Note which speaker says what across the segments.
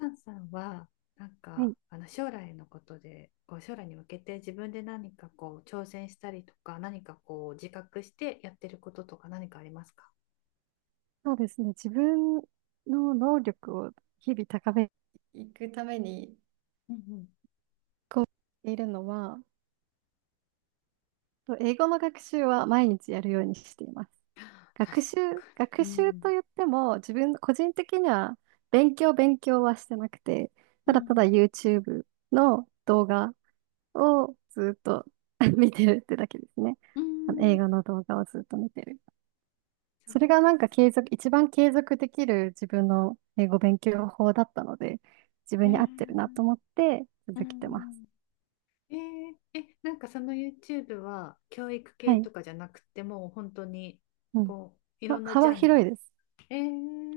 Speaker 1: タンさんはなん
Speaker 2: は
Speaker 1: か
Speaker 2: い、
Speaker 1: あの将来のことでこう将来に向けて自分で何かこう挑戦したりとか何かこう自覚してやってることとか何かありますか？
Speaker 2: そうですね。自分の能力を日々高めていくために
Speaker 1: うんうん。
Speaker 2: いるのは、と英語の学習は毎日やるようにしています。
Speaker 1: 確
Speaker 2: 学習、
Speaker 1: か
Speaker 2: 学
Speaker 1: に。う
Speaker 2: 習と
Speaker 1: ん。
Speaker 2: 言っても、自分、個人的には勉強はしてなくて、
Speaker 1: う
Speaker 2: ただただ
Speaker 1: ん
Speaker 2: YouTube の動画をずっと 見てるってだけですね。
Speaker 1: う
Speaker 2: あの映
Speaker 1: ん。
Speaker 2: 画の動画をずっと見てる。
Speaker 1: そう。
Speaker 2: それがなんか継続、一番継続できる自分の英語勉強法だったので、自
Speaker 1: え
Speaker 2: 分に合ってるなと
Speaker 1: ー
Speaker 2: 思って
Speaker 1: う
Speaker 2: 続けてます。
Speaker 1: ん。えーえ、なんかその YouTube は教育系
Speaker 2: はい。
Speaker 1: とかじゃなくてもう本当に、
Speaker 2: うん。
Speaker 1: こうい
Speaker 2: ま
Speaker 1: ろ
Speaker 2: あ、
Speaker 1: んなジ
Speaker 2: 幅
Speaker 1: ャン
Speaker 2: 広い
Speaker 1: ル。
Speaker 2: です。
Speaker 1: え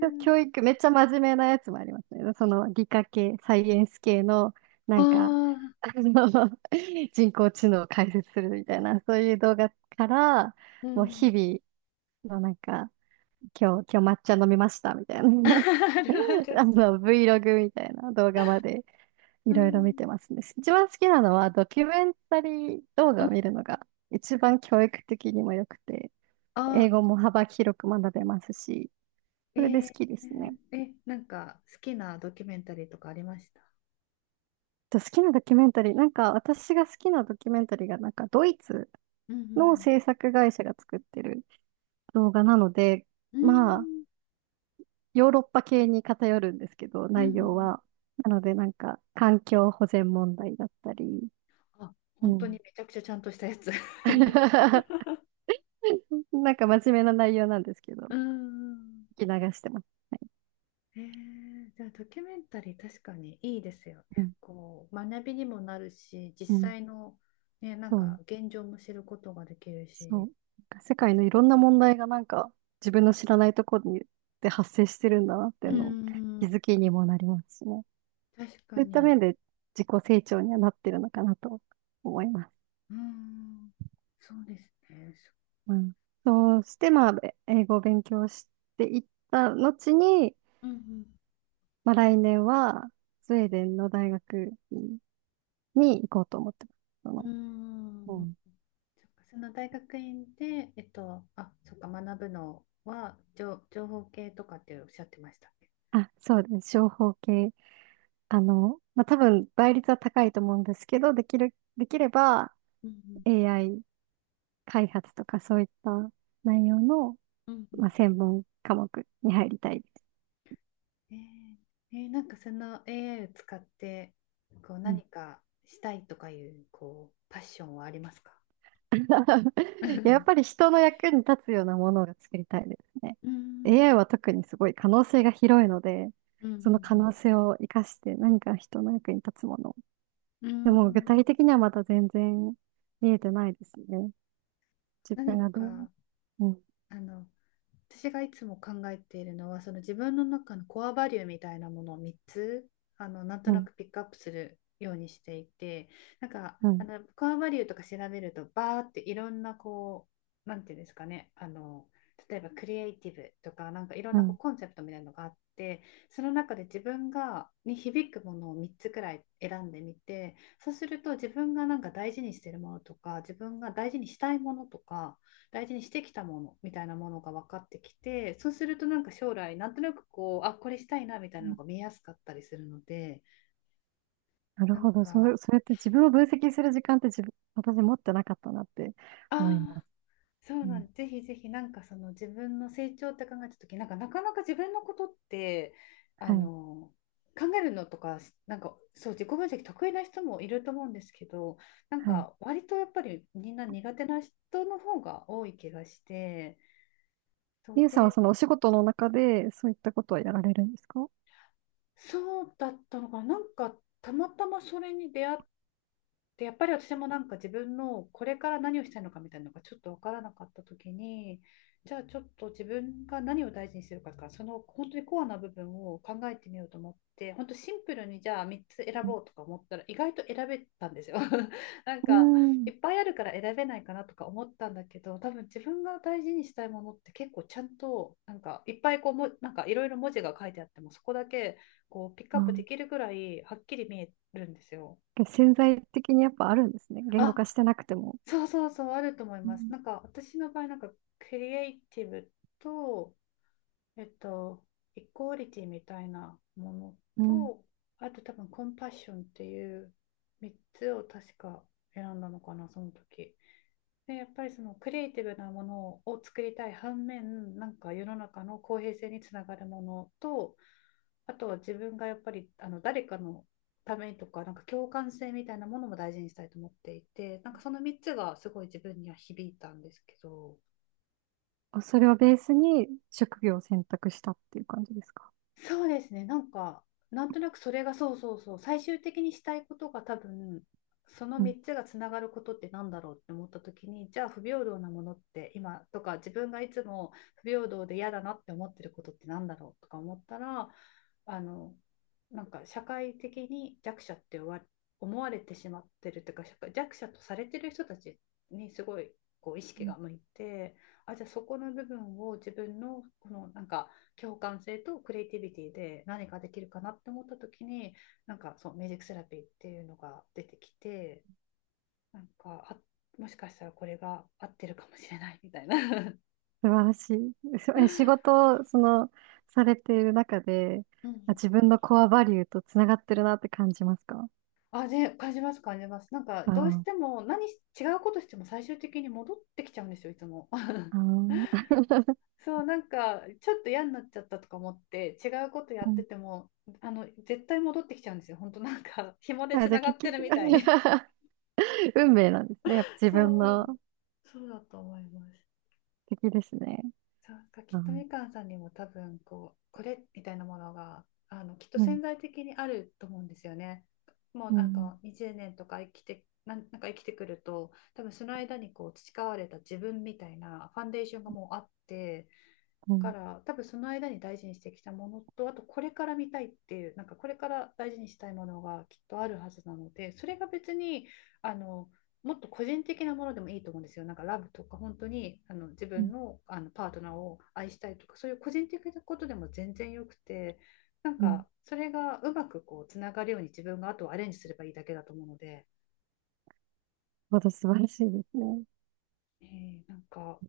Speaker 2: 教教育、めっちゃ真面目なやつもありますね。その理科系、サイエンス系の、な
Speaker 1: あ
Speaker 2: んか、
Speaker 1: ー、
Speaker 2: あの、人工知能を解説するみたいな、そういう動画から、
Speaker 1: う
Speaker 2: もう日
Speaker 1: ん。
Speaker 2: 々のなんか、今日抹茶飲みましたみたい な、
Speaker 1: あるあ る。
Speaker 2: Vlog みたいな動画まで。
Speaker 1: う
Speaker 2: いろいろ見
Speaker 1: ん。
Speaker 2: てますね。一番好きなのはドキュメンタリー動画を見るのが一番教育的にも良くて、
Speaker 1: あ、
Speaker 2: 英語も幅広く学べますし、
Speaker 1: え
Speaker 2: それで好
Speaker 1: ー、
Speaker 2: きですね。
Speaker 1: え、なんか好きなドキュメンタリーとかありました
Speaker 2: と好きなドキュメンタリー、なんか私が好きなドキュメンタリーがなんかドイツ
Speaker 1: うんう
Speaker 2: の
Speaker 1: ん。
Speaker 2: 制作会社が作ってる動画なので、
Speaker 1: う
Speaker 2: まあ
Speaker 1: ん
Speaker 2: ヨーロッパ系に偏るんですけど、
Speaker 1: うん。うんう
Speaker 2: 内容
Speaker 1: ん。
Speaker 2: は。なのでなんか環境保全問題だったり、
Speaker 1: あ、
Speaker 2: う
Speaker 1: 本当
Speaker 2: ん。
Speaker 1: にめちゃくちゃちゃんとしたやつ。
Speaker 2: なんか真面目な内容なんですけど、
Speaker 1: うん。
Speaker 2: 聞き流してます。はい。
Speaker 1: じゃあドキュメンタリー確かにいいですよね。
Speaker 2: うん。
Speaker 1: こう学びにもなるし、実
Speaker 2: うん。
Speaker 1: 際の、ね、なん
Speaker 2: そ
Speaker 1: か
Speaker 2: う。
Speaker 1: 現状も知ることができる
Speaker 2: そ
Speaker 1: し、
Speaker 2: う。なんか世界のいろんな問題がなんか自分の知らないところにで発生してるんだなっていう
Speaker 1: う
Speaker 2: のを気
Speaker 1: ん、
Speaker 2: づきにもなりますしね。
Speaker 1: 確
Speaker 2: そう
Speaker 1: か
Speaker 2: いった
Speaker 1: に、
Speaker 2: 面で自己成長にはなってるのかなと思います。
Speaker 1: うん、そうですね。そ、
Speaker 2: うん。そうして、まあ、英語を勉強していった後に、
Speaker 1: うん
Speaker 2: まあ、来年はスウェーデンの大学に行こうと思ってま
Speaker 1: う
Speaker 2: す。
Speaker 1: ん。
Speaker 2: そ
Speaker 1: う
Speaker 2: の、う
Speaker 1: ん。
Speaker 2: ん。
Speaker 1: そっか、その大学院で、えっと、あ、そっか、学ぶのは情、情報系とかっておっしゃってましたっけ？
Speaker 2: あ、そうです。情報系まあ、多分倍率は高いと思うんですけど、できれば
Speaker 1: うん
Speaker 2: AI 開発とかそういった内容の、
Speaker 1: うん。うん
Speaker 2: まあ、専門科目に入りたいです。
Speaker 1: うん。なんかその AI を使ってこう
Speaker 2: うん。
Speaker 1: 何かしたいとかいうこうパッションはありますか？ う
Speaker 2: やっぱ
Speaker 1: ー
Speaker 2: り人の役に立つようなものが作りたいですね。AI
Speaker 1: ん、
Speaker 2: は特にすごい可能性が広いので、
Speaker 1: うん。う
Speaker 2: その可
Speaker 1: ん。
Speaker 2: 能性を生かして何か人の役に立つもの。
Speaker 1: う
Speaker 2: で
Speaker 1: ん。う
Speaker 2: も具
Speaker 1: ーん。
Speaker 2: 体的にはまだ全然見えてないですね。自分
Speaker 1: 何
Speaker 2: がどう。
Speaker 1: か、
Speaker 2: うん、
Speaker 1: あの、私がいつも考えているのは、その自分の中のコアバリューみたいなものを3つ、あの、なんと
Speaker 2: う
Speaker 1: な
Speaker 2: ん、
Speaker 1: くピックアップするようにしていて、なんか、
Speaker 2: う
Speaker 1: あ
Speaker 2: ん、
Speaker 1: の、コアバリューとか調べると、バーっていろんな、こう、なんていうんですかね、あの、例えばクリエイティブとか、なんかいろん
Speaker 2: う
Speaker 1: なこう
Speaker 2: ん。
Speaker 1: コンセプトみたいなのがあって、その中で自分がに響くものを3つくらい選んでみて、そうすると自分がなんか大事にしてるものとか、自分が大事にしたいものとか、大事にしてきたものみたいなものが分かってきて、そうするとなんか将来なんとなくこう、あ、これしたいな、みたいなのが見えやすかったりするので、
Speaker 2: なる
Speaker 1: なん
Speaker 2: ほど。そ
Speaker 1: か、
Speaker 2: う、それやって自分を分析する時間って自分、私持ってなかったなって思い
Speaker 1: あ、
Speaker 2: ま
Speaker 1: あ、
Speaker 2: す。
Speaker 1: そう
Speaker 2: う
Speaker 1: なん
Speaker 2: ん。
Speaker 1: です。ぜひぜひ、なんかその自分の成長って考えた時、なんかなかなか自分のことって、あ
Speaker 2: はい。
Speaker 1: の、考えるのとか、なんかそう自己分析得意な人もいると思うんですけど、なん
Speaker 2: はい。
Speaker 1: か割とやっぱりみんな苦手な人の方が多い気がして、そう
Speaker 2: ゆうさんは
Speaker 1: で、
Speaker 2: そのお仕事の中でそういったことはやられるんですか？
Speaker 1: そうだったのかな、なんかたまたまそれに出会っ、で、やっぱり私もなんか自分のこれから何をしたいのかみたいなのがちょっと分からなかった時に、じゃあちょっと自分が何を大事にするかから、その本当にコアな部分を考えてみようと思って、本当シンプルにじゃあ3つ選ぼうとか思ったら意外と選べたんですよ。 なん
Speaker 2: う
Speaker 1: か
Speaker 2: ん。う
Speaker 1: い
Speaker 2: ん。
Speaker 1: っぱいあるから選べないかなとか思ったんだけど、多分自分が大事にしたいものって結構ちゃんと、なんかいっぱいこうも、なんかいろいろ文字が書いてあってもそこだけ、こうピックアップでき
Speaker 2: あ、
Speaker 1: るぐらいはっきり見えるんですよ。
Speaker 2: 潜在的にやっぱあるんですね。言語
Speaker 1: あ、
Speaker 2: 化してなくても。
Speaker 1: そうそうそう、あると思い
Speaker 2: う
Speaker 1: ます。
Speaker 2: ん。
Speaker 1: なんか私の場合、なんかクリエイティブと、えっと、イコーリティみたいなもの
Speaker 2: うん。
Speaker 1: と、あと多分コンパッションっていう3つを確か選んだのかな、その時。で、やっぱりそのクリエイティブなものを作りたい反面、なんか世の中の公平性につながるものと、あとは自分がやっぱりあの誰かのためにとか、なんか共感性みたいなものも大事にしたいと思っていて、なんかその3つがすごい自分には響いたんですけど、
Speaker 2: あ、それをベースに職業を選択したっていう感じですか？
Speaker 1: そうですね。なんか、なんとなくそれが、そうそうそう、最終的にしたいことが多分、その
Speaker 2: うん。
Speaker 1: 3つがつながることってなんだろうって思った時に、じゃあ不平等なものって今とか、自分がいつも不平等で嫌だなって思ってることってなんだろうとか思ったら、あの、なんか社会的に弱者って思わ、思われてしまってるというか、社会弱者とされてる人たちにすごい、こう意
Speaker 2: う
Speaker 1: 識
Speaker 2: ん。
Speaker 1: が向いて、あ、じゃあそこの部分を自分のこのなんか、共感性とクリエイティビティで何かできるかなって思った時に、なんかそうミュージックセラピーっていうのが出てきて、なんか、あ、もしかしたらこれが合ってるかもしれない、 みたいな。
Speaker 2: 素晴らしい。そえ、仕 事を、その、されている中で、
Speaker 1: う
Speaker 2: あ、
Speaker 1: ん。
Speaker 2: 自分のコアバリューとつながってるなって感じますか？
Speaker 1: あ、で感じます、感じます。なんか、
Speaker 2: あ
Speaker 1: どうして
Speaker 2: あ。
Speaker 1: も、何、違うことしても最終的に戻ってきちゃうんですよ、いつも。
Speaker 2: あー。
Speaker 1: そう、なんか、ちょっと嫌になっちゃったとか思って、違うことや
Speaker 2: う
Speaker 1: って
Speaker 2: ん。
Speaker 1: て も、あの、絶対戻ってきちゃうんですよ。本当なんか、紐で
Speaker 2: あ、
Speaker 1: つ
Speaker 2: じゃ
Speaker 1: な
Speaker 2: あ
Speaker 1: が
Speaker 2: 結
Speaker 1: って
Speaker 2: 局
Speaker 1: るみたいに。
Speaker 2: 運命なんですね。やっぱ自分
Speaker 1: そう、
Speaker 2: の
Speaker 1: そうだと思います。
Speaker 2: 敵ですね。
Speaker 1: そうなんかきっ
Speaker 2: あ
Speaker 1: と
Speaker 2: ー、
Speaker 1: みかんさんにも多分こう、これみたいなものがあのきっと
Speaker 2: うん、
Speaker 1: 潜在的にあると思うんですよね。もう
Speaker 2: う
Speaker 1: なん
Speaker 2: ん、
Speaker 1: か20年とか生きてなんなんか生きてくると多分その間にこう培われた自分みたいなファンデーションがもうあって
Speaker 2: う
Speaker 1: か
Speaker 2: ん、
Speaker 1: ら、多分その間に大事にしてきたものと、あとこれから見たいっていうなんかこれから大事にしたいものがきっとあるはずなので、それが別に、あの、もっと個人的なものでもいいと思うんですよ。なんかラブとか、本当にあの自
Speaker 2: う
Speaker 1: 分
Speaker 2: ん、
Speaker 1: の、あのパートナーを愛したいとか、そういう個人的なことでも全然よくて、なん
Speaker 2: うん。
Speaker 1: かそれがうまくこうつながるように自分があとはアレンジすればいいだけだと思うので、
Speaker 2: ほど素晴らしいですね。
Speaker 1: なんか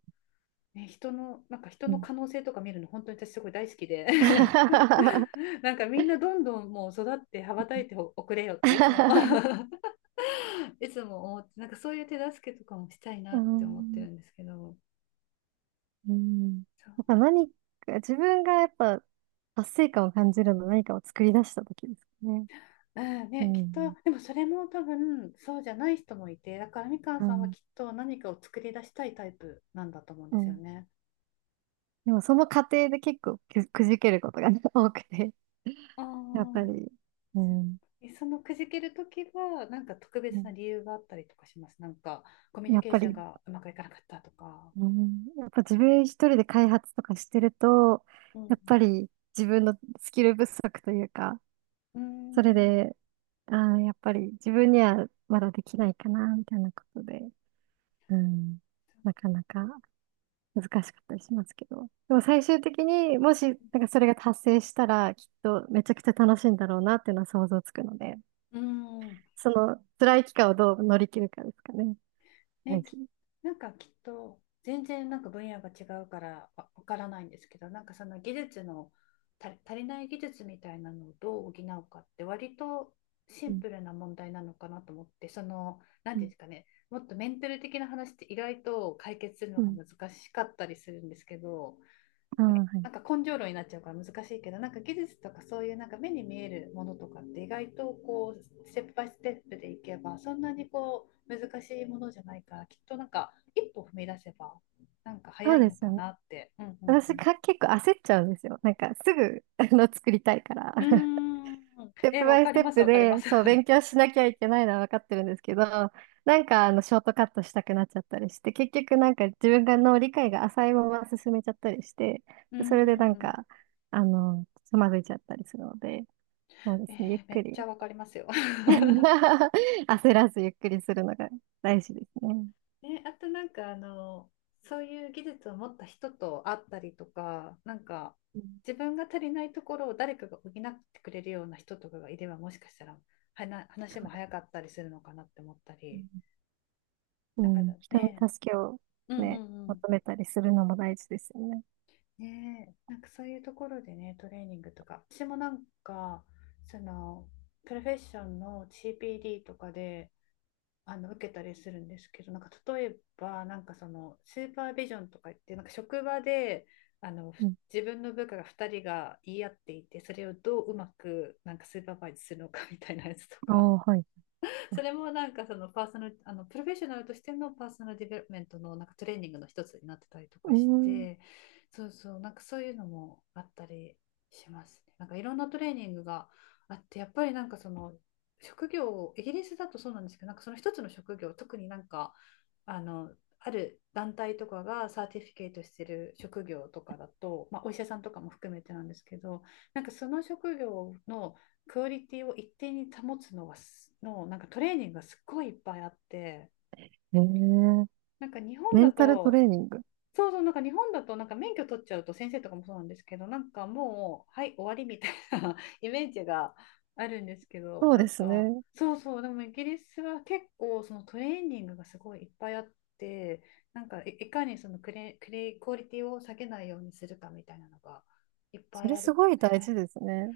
Speaker 1: ね、人の、なんか人
Speaker 2: う
Speaker 1: の
Speaker 2: ん。
Speaker 1: 可能性とか見るの本当に私すごい大好きで、 なんかみんなどんどんもう育って羽ばたいておくれよっていつも、 いつも思って、なんかそういう手助けとかもしたい
Speaker 2: う
Speaker 1: なって思って
Speaker 2: ん。
Speaker 1: るんですけど、
Speaker 2: うん。
Speaker 1: そ
Speaker 2: やっ
Speaker 1: う、
Speaker 2: ぱ何か、自分がやっぱ達成感を感じるのは何かを作り出した時ですね。
Speaker 1: うん、
Speaker 2: う
Speaker 1: ね、きっと
Speaker 2: ん。
Speaker 1: でもそれも多分そうじゃない人もいて、だからみかん
Speaker 2: う
Speaker 1: さんは
Speaker 2: ん。
Speaker 1: きっと何かを作り出したいタイプなんだと思うん
Speaker 2: う
Speaker 1: ですよ
Speaker 2: ん。
Speaker 1: ね。
Speaker 2: でもその過程で結構くじけることが 多くて、
Speaker 1: あ
Speaker 2: やっぱり。
Speaker 1: あ、
Speaker 2: うん。
Speaker 1: え、そのくじけるときは、なんか特
Speaker 2: う
Speaker 1: 別な
Speaker 2: ん。
Speaker 1: 理由があったりとかしますなんか、コミュニ
Speaker 2: やっ
Speaker 1: ケー
Speaker 2: ぱ
Speaker 1: ション
Speaker 2: り、
Speaker 1: がうまくいかなかったとか。
Speaker 2: うん、やっぱ自分一人で開発とかしてると、
Speaker 1: うん、
Speaker 2: やっぱり自分のスキル不足というか、
Speaker 1: うー
Speaker 2: それ
Speaker 1: ん。
Speaker 2: で、あー、やっぱり自分にはまだできないかな、みたいなことで、うん、なかなか難しかったりしますけど。でも最終的にもし、なんかそれが達成したら、きっとめちゃくちゃ楽しいんだろうなっていうのは想像つくので、
Speaker 1: うーん、うん、
Speaker 2: その辛い期間をどう乗り切るかですかね。大
Speaker 1: ね、き、
Speaker 2: 事。
Speaker 1: なんかきっと全然なんか分野が違うからわ、わからないんですけど、なんかその技術の、た、足りない技術みたいなのをどう補うかって割とシ
Speaker 2: う
Speaker 1: ン
Speaker 2: ん、
Speaker 1: プルな問題なのかなと思って、その、なん
Speaker 2: う
Speaker 1: ていうん
Speaker 2: ん、
Speaker 1: ですかね、もっとメンタル的な話って意外と解決するの
Speaker 2: う
Speaker 1: が
Speaker 2: ん。
Speaker 1: 難しかったりするんですけど、
Speaker 2: ああ、はい。
Speaker 1: なんか根性論になっちゃうから難しいけど、なんか技術とかそういうなんか目に見えるものとかって意外とこう、ステップバイステップでいけばそんなにこう難しいものじゃないから、きっとなんか一歩踏み出せば、なんか早
Speaker 2: そう
Speaker 1: い
Speaker 2: で
Speaker 1: の
Speaker 2: すよ
Speaker 1: か
Speaker 2: ね。
Speaker 1: なって。うんうん
Speaker 2: 私が結構焦っちゃうんですよ。なんかすぐ、作りたいから。
Speaker 1: うん。うーん。
Speaker 2: ステッ
Speaker 1: え、
Speaker 2: プバ
Speaker 1: わ
Speaker 2: イ
Speaker 1: か
Speaker 2: ス
Speaker 1: り
Speaker 2: テッ
Speaker 1: ます
Speaker 2: プ
Speaker 1: わかりま
Speaker 2: で、
Speaker 1: す。
Speaker 2: そう、勉強しなきゃいけないのは分かってるんですけど、なんか、ショートカットしたくなっちゃったりして、結局なんか自分がの理解が浅いまま進めちゃったりして、
Speaker 1: う
Speaker 2: そ
Speaker 1: んう
Speaker 2: れ
Speaker 1: ん
Speaker 2: でなん
Speaker 1: うん。
Speaker 2: か、つまずいちゃったりするので、そうですね、ゆっ
Speaker 1: め
Speaker 2: く
Speaker 1: っち
Speaker 2: り。
Speaker 1: ゃわかりますよ。
Speaker 2: 焦らずゆっくりするのが大事ですね。
Speaker 1: ね、あとなんかあの、そういう技術を持った人と会ったりとか、なんか
Speaker 2: うん。
Speaker 1: 自分が足りないところを誰かが補ってくれるような人とかがいればもしかしたら、はな、話も早かったりするのかなって思ったり、
Speaker 2: う
Speaker 1: なんか、
Speaker 2: ん、人に
Speaker 1: ね、
Speaker 2: 助けを
Speaker 1: うんう
Speaker 2: ね、
Speaker 1: んうん。
Speaker 2: 求めたりするのも大事ですよね。
Speaker 1: ねえ、なんかそういうところでね、トレーニングとか、私もなんか、その、プロフェッションの CPD とかで、あの受けたりするんですけど、なんか例えば、なんかそのスーパービジョンとか言って、なんか職場で、あの、
Speaker 2: う
Speaker 1: ふ、
Speaker 2: ん。
Speaker 1: 自分の部下が2人が言い合っていて、それをどううまくなんかスーパーバイズするのかみたいなやつと
Speaker 2: あ
Speaker 1: か、
Speaker 2: あ、はい。
Speaker 1: それもなんかそのパーソナル、あの、プロフェッショナルとしてのパーソナルディベロップメントのなんかトレーニングの一つになってたりと
Speaker 2: う
Speaker 1: か
Speaker 2: ー
Speaker 1: し
Speaker 2: ん。
Speaker 1: て、そうそうなんかそういうのもあったりしますね。なんかいろんなトレーニングがあって、やっぱりなんかその職業を、イギリスだとそうなんですけど、なんかその一つの職業、特になんかあの、ある団体とかがサーティフィケートしてる職業とかだと、まあ、お医者さんとかも含めてなんですけど、なんかその職業のクオリティを一定に保つのはす、の、なんかトレーニングがすっごいいっぱいあって、
Speaker 2: へえ。
Speaker 1: なんか日本
Speaker 2: メ
Speaker 1: だ
Speaker 2: ンタルト
Speaker 1: と、
Speaker 2: レーニング。
Speaker 1: そうそう、なんか日本だと、なんか免許取っちゃうと先生とかもそうなんですけど、なんかもう、はい、終わり、みたいな イメージがあるんですけど、
Speaker 2: そう
Speaker 1: な
Speaker 2: で
Speaker 1: ん
Speaker 2: す
Speaker 1: か
Speaker 2: ね。
Speaker 1: そうそうでもイギリスは結構そのトレーニングがすごいいっぱいあって、なんかい、いかにそのクレ、クレ、クオリティを下げないようにするかみたいなのがいっぱ
Speaker 2: そ
Speaker 1: い
Speaker 2: れ
Speaker 1: ある
Speaker 2: すごい大
Speaker 1: ね。
Speaker 2: 事ですね。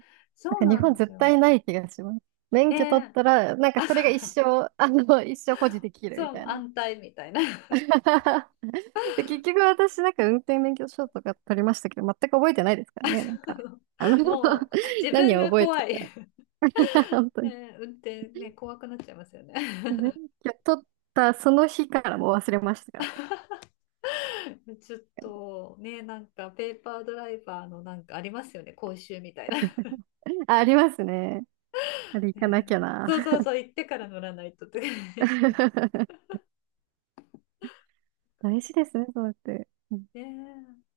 Speaker 2: なん
Speaker 1: そう
Speaker 2: か日
Speaker 1: なん
Speaker 2: 本
Speaker 1: です
Speaker 2: 絶
Speaker 1: よ。
Speaker 2: 対ない気がします。免許取っ
Speaker 1: で、
Speaker 2: たら、なんか
Speaker 1: あ、
Speaker 2: それが一生保持できるみ
Speaker 1: そう
Speaker 2: たいな。
Speaker 1: 安泰みたいな。
Speaker 2: で、結局私なんか運転免許証とか取りましたけど、全く覚えてないですからね。なんか、あの
Speaker 1: も う自分
Speaker 2: 何を
Speaker 1: が
Speaker 2: 覚え
Speaker 1: 怖
Speaker 2: て。
Speaker 1: い。
Speaker 2: 本当に。
Speaker 1: ね、運転ね怖くなっちゃいますよね。
Speaker 2: 免 許取ったその日からもう忘れましたから。
Speaker 1: ちょっとね、なんかペーパードライバーのなんかありますよね講習みたいな、
Speaker 2: あ、ありますね。あれ行かなきゃ
Speaker 1: ね、
Speaker 2: な。
Speaker 1: そうそうそう行ってから乗らないとって。
Speaker 2: 大事ですね、そうやって。う
Speaker 1: ね